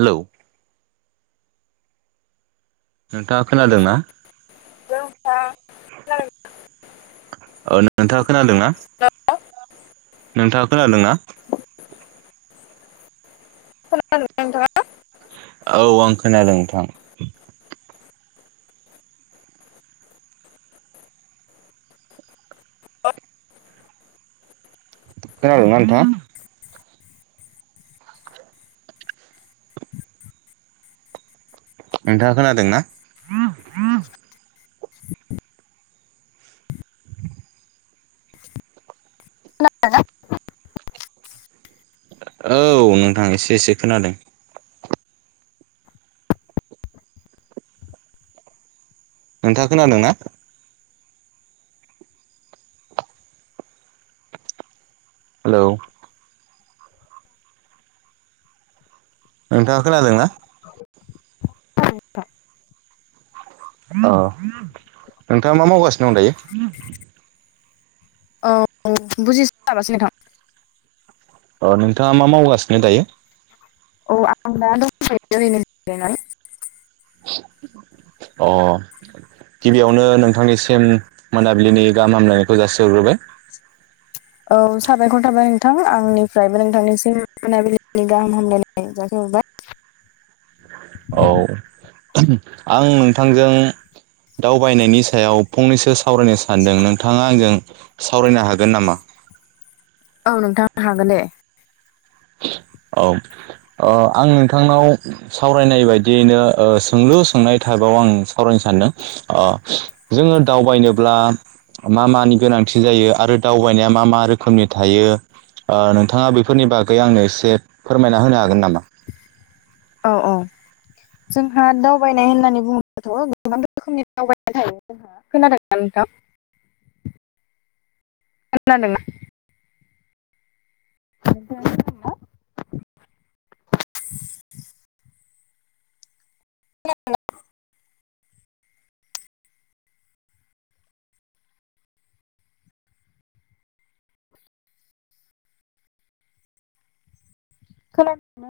Hello नोंथाङा खोनादोंना? Hello नोंथां ओ नोंथाङा खोनादोंना? नोंथाङा खोनादोंना? खोनादोंना नोंथाङा? औ आं खोनादों नोंथां खोनादोंना नोंथाङा? नोंथाङा खोनादोंना? खोनादोंना? औ नोंथां इसे इसे खोनादों नोंथाङा खोनादों ना? हेलौ नोंथाङा खोनादोंना? [unintelligible] अ नोंथाङा मा मावगासिनो दं दायो? औ बुजिसाबासै नोंथां अ नोंथाङा मा मावगासिनो दायो? औ आं दा दंथ'यो आरैनो जिरायनानै अ गिबियावनो नोंथांनिसिम मोनाबिलिनि गाहाम हामलायनायखौ जासिहरग्रोबाय औ साबायखर थाबाय नोंथां आंनिफ्रायबो नोंथांनिसिम मोनाबिलिनि गाहाम हामलायनाय जासिहरबाय औ आं नोंथांजों दावबायनायनि सायाव फंनैसो सावरायनो सानदों नोंथाङा आंजों सावरायनो हागोन नामा? औ नोंथाङा हागोन दे औ अ आं नोंथांनाव सावरायनाय बायदियैनो ओ सोंलु सोंनाय बाव आं खावरायनो सानदों अ जोङो दावबायनोब्ला मा मानि गोनांथि जायो आरो दावबायनाया मा मा रोखोमनि थायो आ नोंथाङा बेफोरनि बागै आंनो एसे फोरमायना होनो हागोन नामा औ औ जोंहा दावबायनाय होननानै बुङोबथ' गोबां रोखोमनि दावबायनाय थायो खोनादों ना नोंथां? खोनांदोंना? [inaudible] खोनादोंना खोना